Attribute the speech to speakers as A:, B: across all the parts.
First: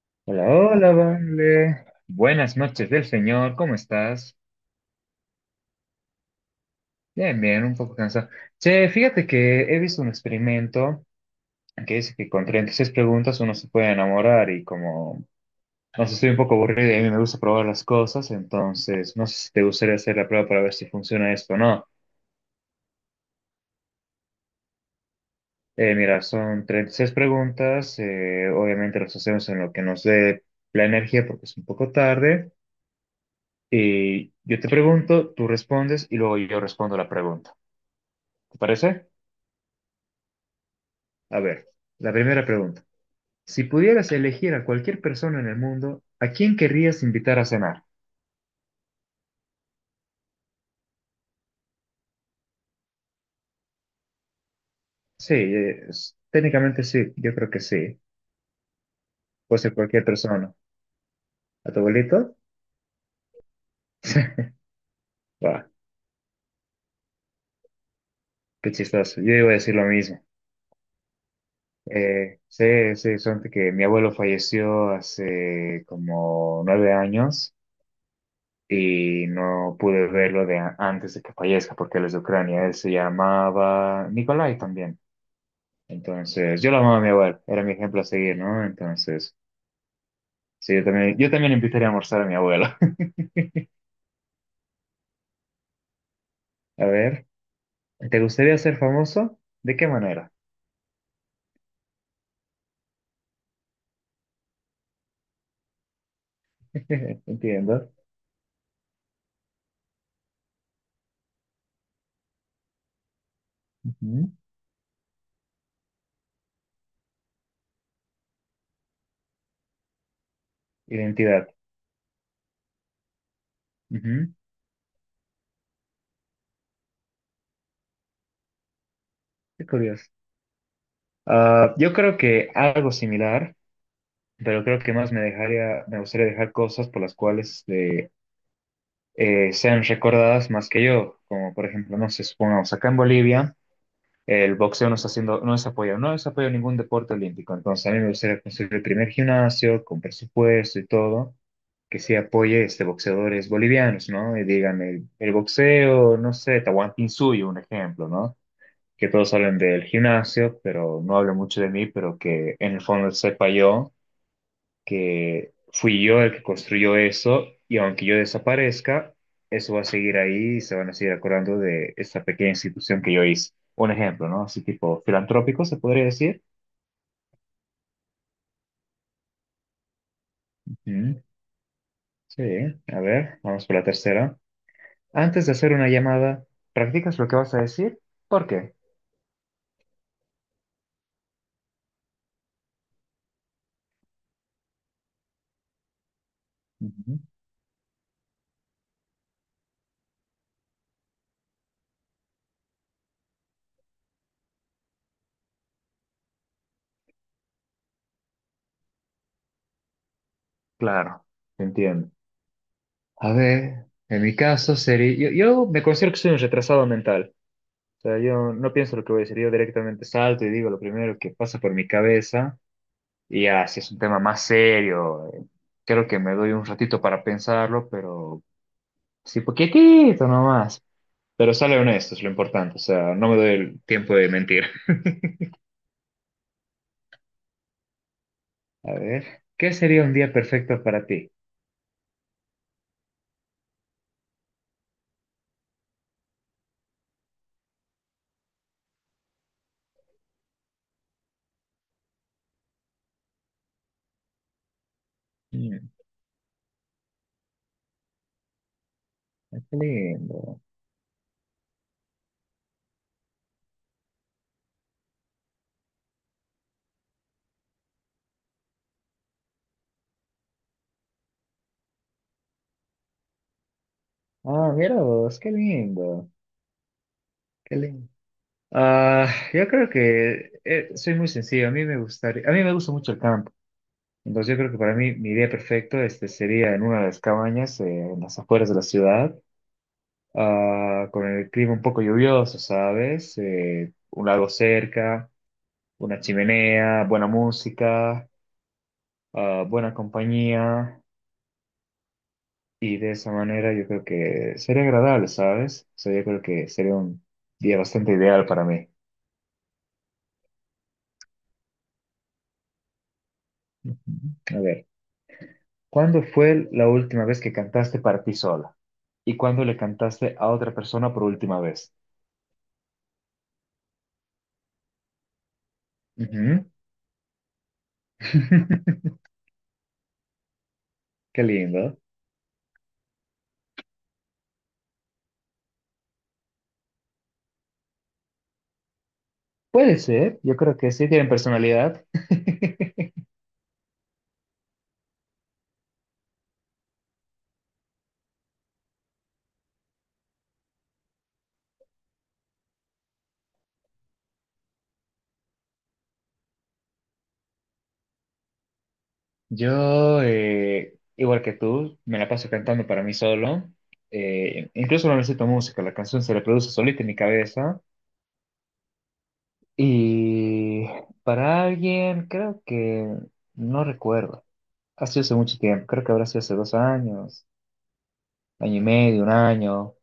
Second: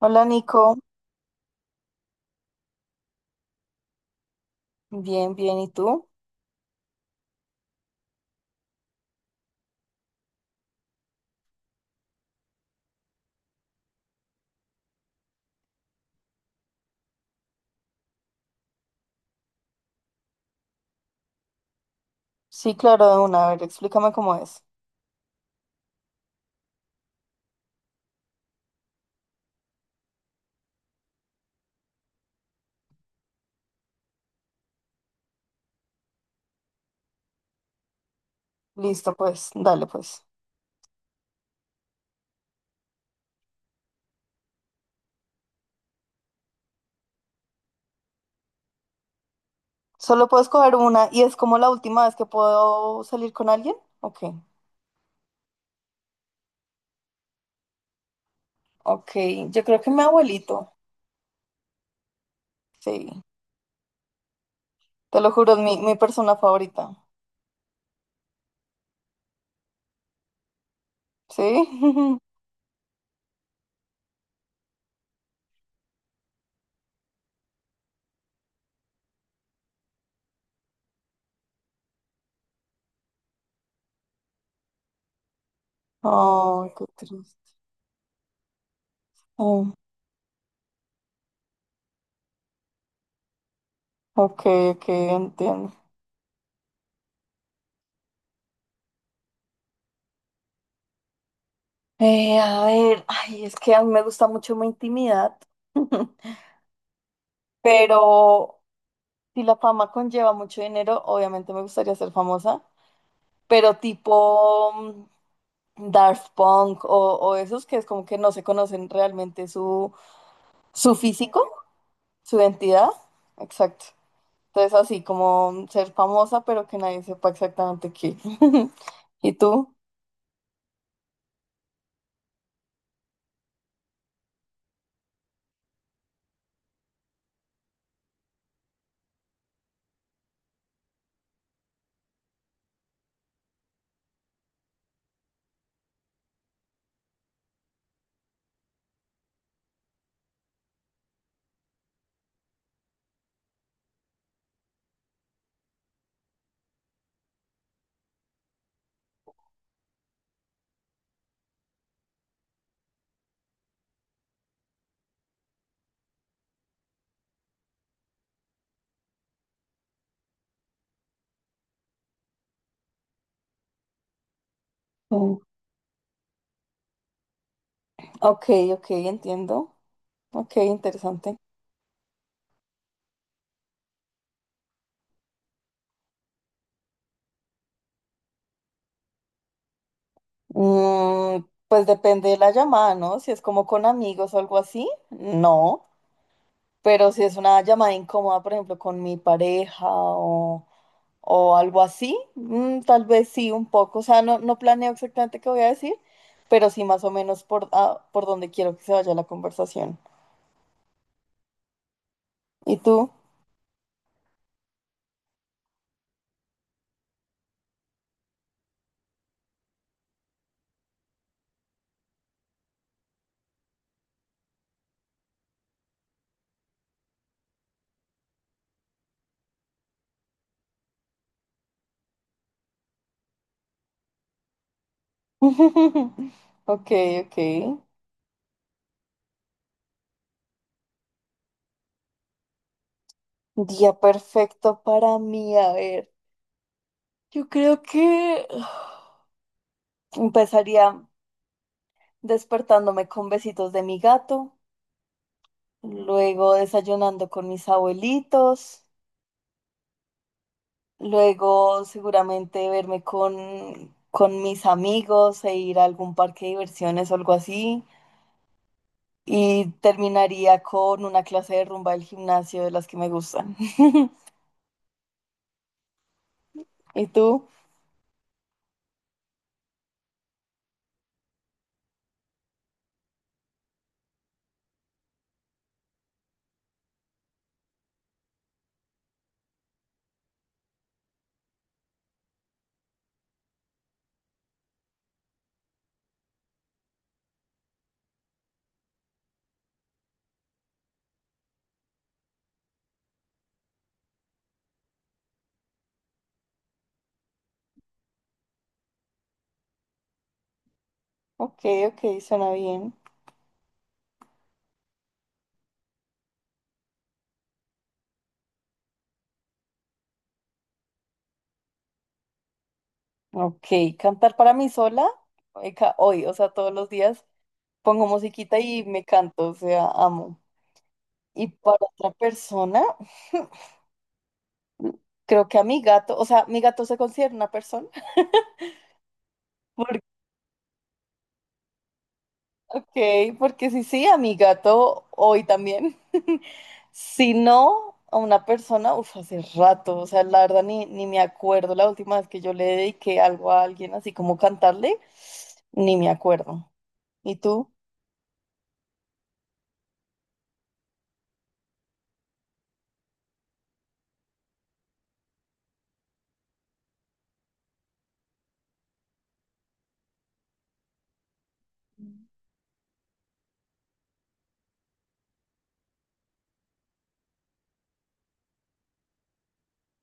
A: Hola
B: Hola,
A: Nico,
B: hola, vale. Buenas noches del señor, ¿cómo estás?
A: bien, bien, ¿y tú?
B: Bien, bien, un poco cansado. Che, fíjate que he visto un experimento que dice que con 36 preguntas uno se puede enamorar y como, no sé, estoy un poco aburrido y a mí me gusta probar las cosas, entonces no sé si te gustaría hacer la prueba para ver si funciona esto o no.
A: Sí, claro, de una, a ver, explícame cómo es.
B: Mira, son 36 preguntas, obviamente las hacemos en lo que nos dé la energía porque es un poco tarde. Y yo te pregunto, tú respondes y luego yo respondo la pregunta. ¿Te parece?
A: Listo, pues, dale, pues.
B: A ver, la primera pregunta. Si pudieras elegir a cualquier persona en el mundo, ¿a quién querrías invitar a cenar?
A: Solo puedo escoger una y es como la última vez que puedo salir con alguien. Ok,
B: Sí, técnicamente sí, yo creo que sí.
A: ok,
B: Puede
A: yo
B: ser
A: creo que mi
B: cualquier persona.
A: abuelito,
B: ¿A tu abuelito?
A: sí, te lo juro, es
B: Buah,
A: mi persona favorita,
B: qué chistoso. Yo iba a decir lo mismo.
A: ¿sí?
B: Sí, sí, son que mi abuelo falleció hace como 9 años y no pude verlo antes de que fallezca porque él es de Ucrania. Él se llamaba Nikolai también. Entonces, yo
A: Oh,
B: lo
A: qué
B: amaba a mi abuelo,
A: triste.
B: era mi ejemplo a seguir, ¿no? Entonces,
A: Oh,
B: sí, yo también invitaría a almorzar a mi abuelo.
A: ok, ok, entiendo.
B: A ver, ¿te gustaría ser famoso? ¿De qué manera?
A: A ver, ay, es que a mí me gusta mucho mi intimidad,
B: Entiendo.
A: pero... Si la fama conlleva mucho dinero, obviamente me gustaría ser famosa, pero
B: Ujú.
A: tipo Daft Punk o esos que es como que no se conocen realmente su, su físico,
B: Identidad.
A: su identidad. Exacto.
B: Ujú.
A: Entonces así como ser famosa, pero que nadie sepa exactamente qué. ¿Y
B: Qué
A: tú?
B: curioso. Ah, yo creo que algo similar, pero creo que más me dejaría, me gustaría dejar cosas por las cuales sean recordadas más que yo, como por ejemplo, no sé, supongamos acá en Bolivia. El boxeo no está haciendo, no es apoyado ningún deporte olímpico. Entonces, a mí me gustaría construir el primer gimnasio con presupuesto y todo, que sí apoye este boxeadores bolivianos, ¿no? Y digan el boxeo, no sé, Tahuantinsuyo, un ejemplo, ¿no? Que todos hablen del gimnasio, pero no hablen mucho de mí, pero que en el fondo sepa yo que fui yo el que construyó eso y aunque yo desaparezca, eso va a seguir ahí y se van a seguir acordando de esta pequeña institución que yo hice. Un ejemplo, ¿no? Así tipo
A: Mm.
B: filantrópico, se podría decir.
A: Ok, ok, entiendo. Ok,
B: Mm,
A: interesante.
B: sí, a ver, vamos por la tercera. Antes de hacer una llamada, ¿practicas lo que vas a decir? ¿Por qué?
A: Pues depende de la llamada, ¿no? Si es como con amigos o algo así, no. Pero
B: Ujú.
A: si es una llamada incómoda, por ejemplo, con mi pareja o algo así, tal vez sí, un poco. O sea, no, no planeo exactamente qué voy a decir, pero sí más o menos por, por donde quiero que se vaya la conversación.
B: Claro, te entiendo.
A: ¿Y tú?
B: A ver, en mi caso sería, yo me considero que soy un retrasado mental. O sea, yo no pienso lo que voy a decir, yo directamente salto y digo lo primero que pasa por mi cabeza. Y ya, si es un tema más serio, creo que me doy un ratito para pensarlo, pero sí, poquitito nomás. Pero sale honesto, es lo importante. O sea, no me doy el tiempo de mentir.
A: Ok, ok.
B: A ver, ¿qué sería un día perfecto para ti?
A: Día perfecto para mí. A ver, yo creo que empezaría despertándome con besitos de mi gato,
B: Mm,
A: luego desayunando con mis abuelitos.
B: qué lindo.
A: Luego seguramente verme con mis amigos e ir a algún parque de diversiones o algo así. Y terminaría con una clase de rumba del gimnasio de las que me gustan.
B: Ah, mira vos, qué lindo.
A: ¿Y tú?
B: Qué lindo. Ah, yo creo que soy muy sencillo. A mí me gustaría, a mí me gusta mucho el campo. Entonces yo creo que para mí mi día perfecto este sería en una de las cabañas en las afueras de la ciudad, con el clima un poco lluvioso, ¿sabes? Un lago cerca, una chimenea, buena música, buena compañía y de esa manera yo creo que sería agradable, ¿sabes? O sea, yo creo que sería un día bastante ideal para mí.
A: Ok, ok, suena bien.
B: A ver, ¿cuándo fue la última vez que cantaste para ti sola? ¿Y cuándo le cantaste a otra persona por última vez?
A: Ok, cantar para mí sola hoy, o sea,
B: Ujú.
A: todos los días pongo musiquita y me canto, o sea, amo.
B: Qué
A: Y para
B: lindo.
A: otra persona, creo que a mi gato, o sea, mi gato se considera una persona.
B: Puede ser, yo creo que sí tienen personalidad.
A: Ok, porque si sí, a mi gato hoy también. Si no, a una persona, uff, hace rato, o sea, la verdad ni me acuerdo la última vez que yo le dediqué algo a alguien, así como cantarle, ni me acuerdo. ¿Y tú?
B: Yo, igual que tú, me la paso cantando para mí solo. Incluso no necesito música, la canción se reproduce solita en mi cabeza. Y para alguien, creo que no recuerdo. Ha sido hace mucho tiempo, creo que habrá sido hace 2 años, año y medio, un año.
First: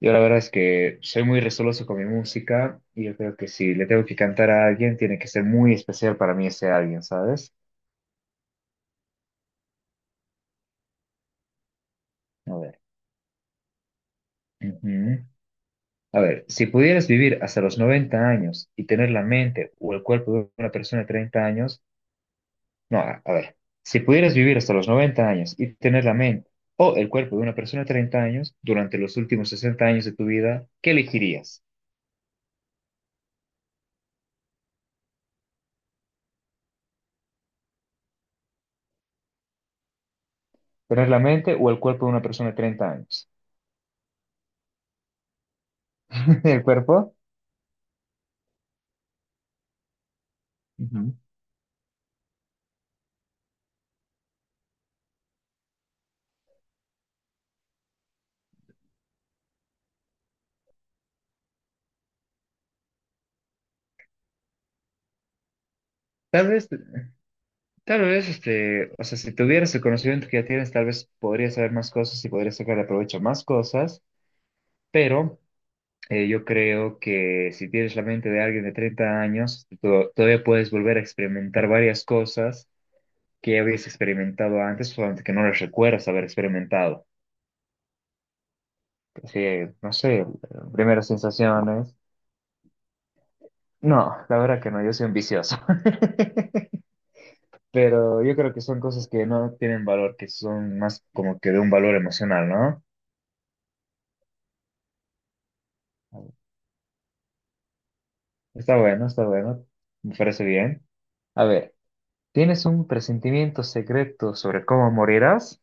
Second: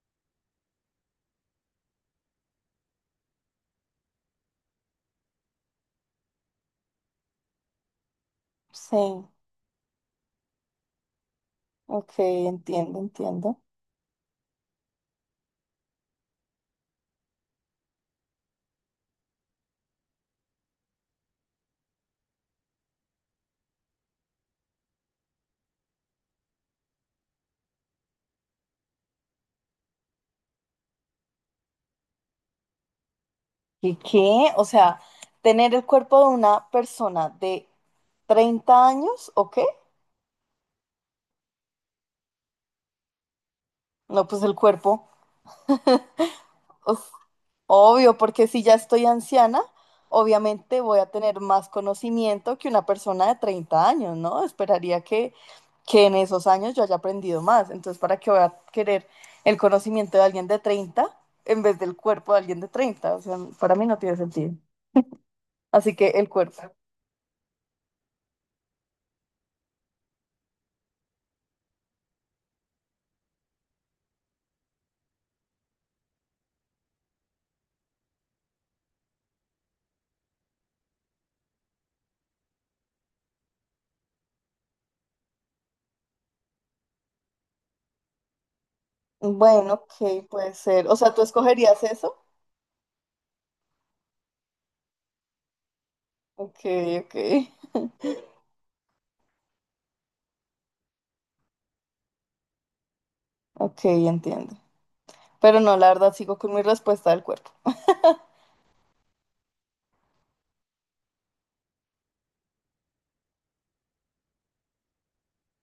B: Yo la verdad es que soy muy resoloso con mi música y yo creo que si le tengo que cantar a alguien, tiene que ser muy especial para mí ese alguien, ¿sabes?
A: Sí, ok,
B: A ver.
A: entiendo, entiendo.
B: Ujú. A ver, si pudieras vivir hasta los 90 años y tener la mente o el cuerpo de una persona de 30 años, no, a ver, si pudieras vivir hasta los 90 años y tener la mente o el cuerpo de una persona de 30 años durante los últimos 60 años de tu vida, ¿qué elegirías?
A: ¿Y qué? O sea, tener el cuerpo de una persona de 30 años, ¿o qué?
B: ¿Tener la mente o el cuerpo de una persona de 30 años?
A: No, pues el cuerpo.
B: ¿El
A: O
B: cuerpo?
A: Obvio, porque si ya estoy anciana, obviamente voy a
B: Ujú.
A: tener más conocimiento que una persona de 30 años, ¿no? Esperaría que en esos años yo haya aprendido más. Entonces, ¿para qué voy a querer el conocimiento de alguien de 30 en vez del cuerpo de alguien de 30? O sea, para mí no tiene sentido. Así que el
B: Tal
A: cuerpo.
B: vez, tal vez, este, o sea, si tuvieras el conocimiento que ya tienes, tal vez podrías saber más cosas y podrías sacar provecho a más cosas, pero yo creo que si tienes la mente de alguien de 30 años, todavía puedes volver a experimentar varias cosas que ya habías experimentado antes, solamente que no las recuerdas haber experimentado. Así,
A: Bueno,
B: no
A: ok,
B: sé,
A: puede ser. O
B: primeras
A: sea, ¿tú escogerías
B: sensaciones.
A: eso?
B: No, la verdad que no, yo soy un vicioso.
A: Ok, ok.
B: Pero yo creo que son cosas que no tienen valor, que son más como que de un valor emocional, ¿no?
A: Ok, entiendo. Pero no, la verdad, sigo con mi respuesta del cuerpo.
B: Está bueno, está bueno. Me parece bien. A ver, ¿tienes un presentimiento secreto sobre cómo morirás?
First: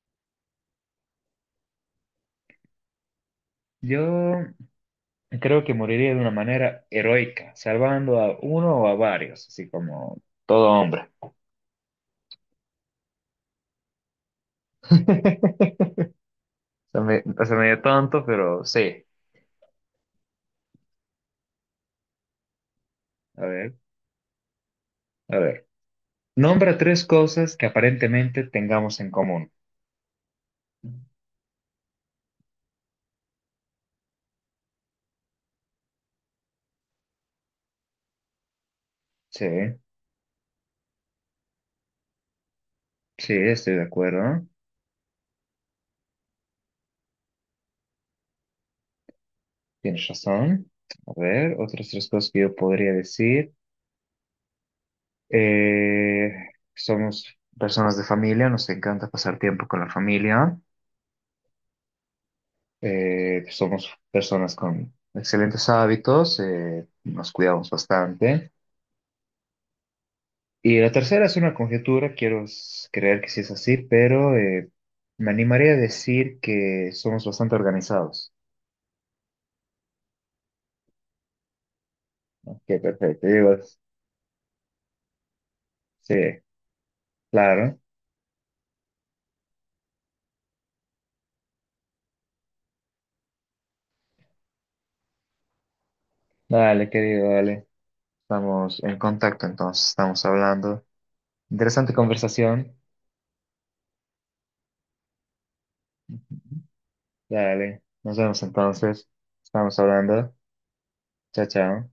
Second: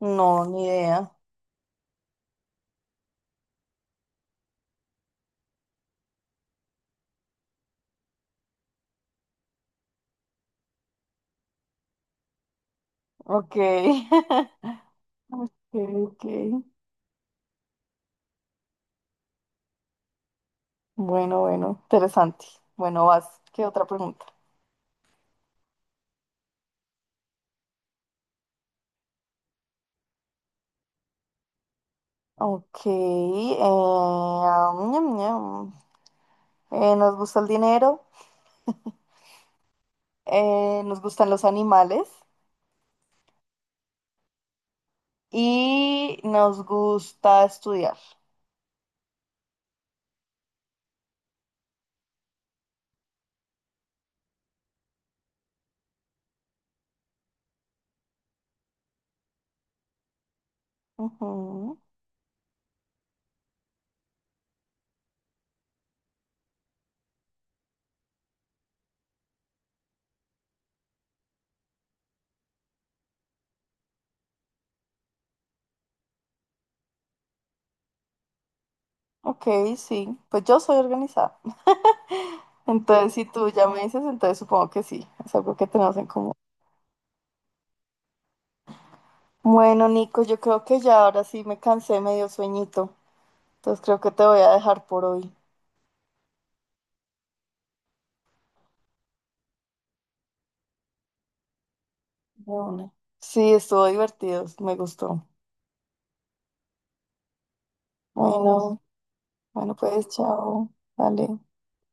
A: No, ni idea.
B: Yo creo que moriría de una manera heroica, salvando a uno o a varios, así como todo hombre.
A: Ok. Ok, ok.
B: Se me dio tonto, pero sí.
A: Bueno, bueno, interesante. Bueno, vas.
B: A
A: ¿Qué
B: ver,
A: otra pregunta?
B: a ver. Nombra tres cosas que aparentemente tengamos en común.
A: Ok. Am, ñam, ñam. Nos gusta el dinero,
B: Sí,
A: nos gustan los animales
B: sí, estoy de acuerdo.
A: y nos gusta estudiar.
B: Tienes razón. A ver, otras tres cosas que yo podría decir. Eh, Somos personas de familia, nos encanta pasar tiempo con la familia.
A: Ujú.
B: Somos personas con excelentes hábitos, nos cuidamos bastante. Y la tercera es una conjetura, quiero creer que sí es así, pero me animaría a decir que somos bastante organizados.
A: Ok, sí. Pues yo soy organizada.
B: Ok,
A: Entonces, si
B: perfecto.
A: tú
B: Digo,
A: ya me dices, entonces supongo que sí, es algo que tenemos en
B: sí,
A: común.
B: claro.
A: Bueno, Nico, yo creo que ya ahora sí me cansé, me dio sueñito, entonces creo que te voy a dejar por hoy.
B: Dale, querido, dale. Estamos en contacto, entonces estamos hablando. Interesante
A: De
B: conversación.
A: una. Sí, estuvo divertido, me gustó.
B: Dale, nos vemos
A: Bueno,
B: entonces.
A: bueno,
B: Estamos
A: pues
B: hablando.
A: chao, dale.
B: Chao, chao.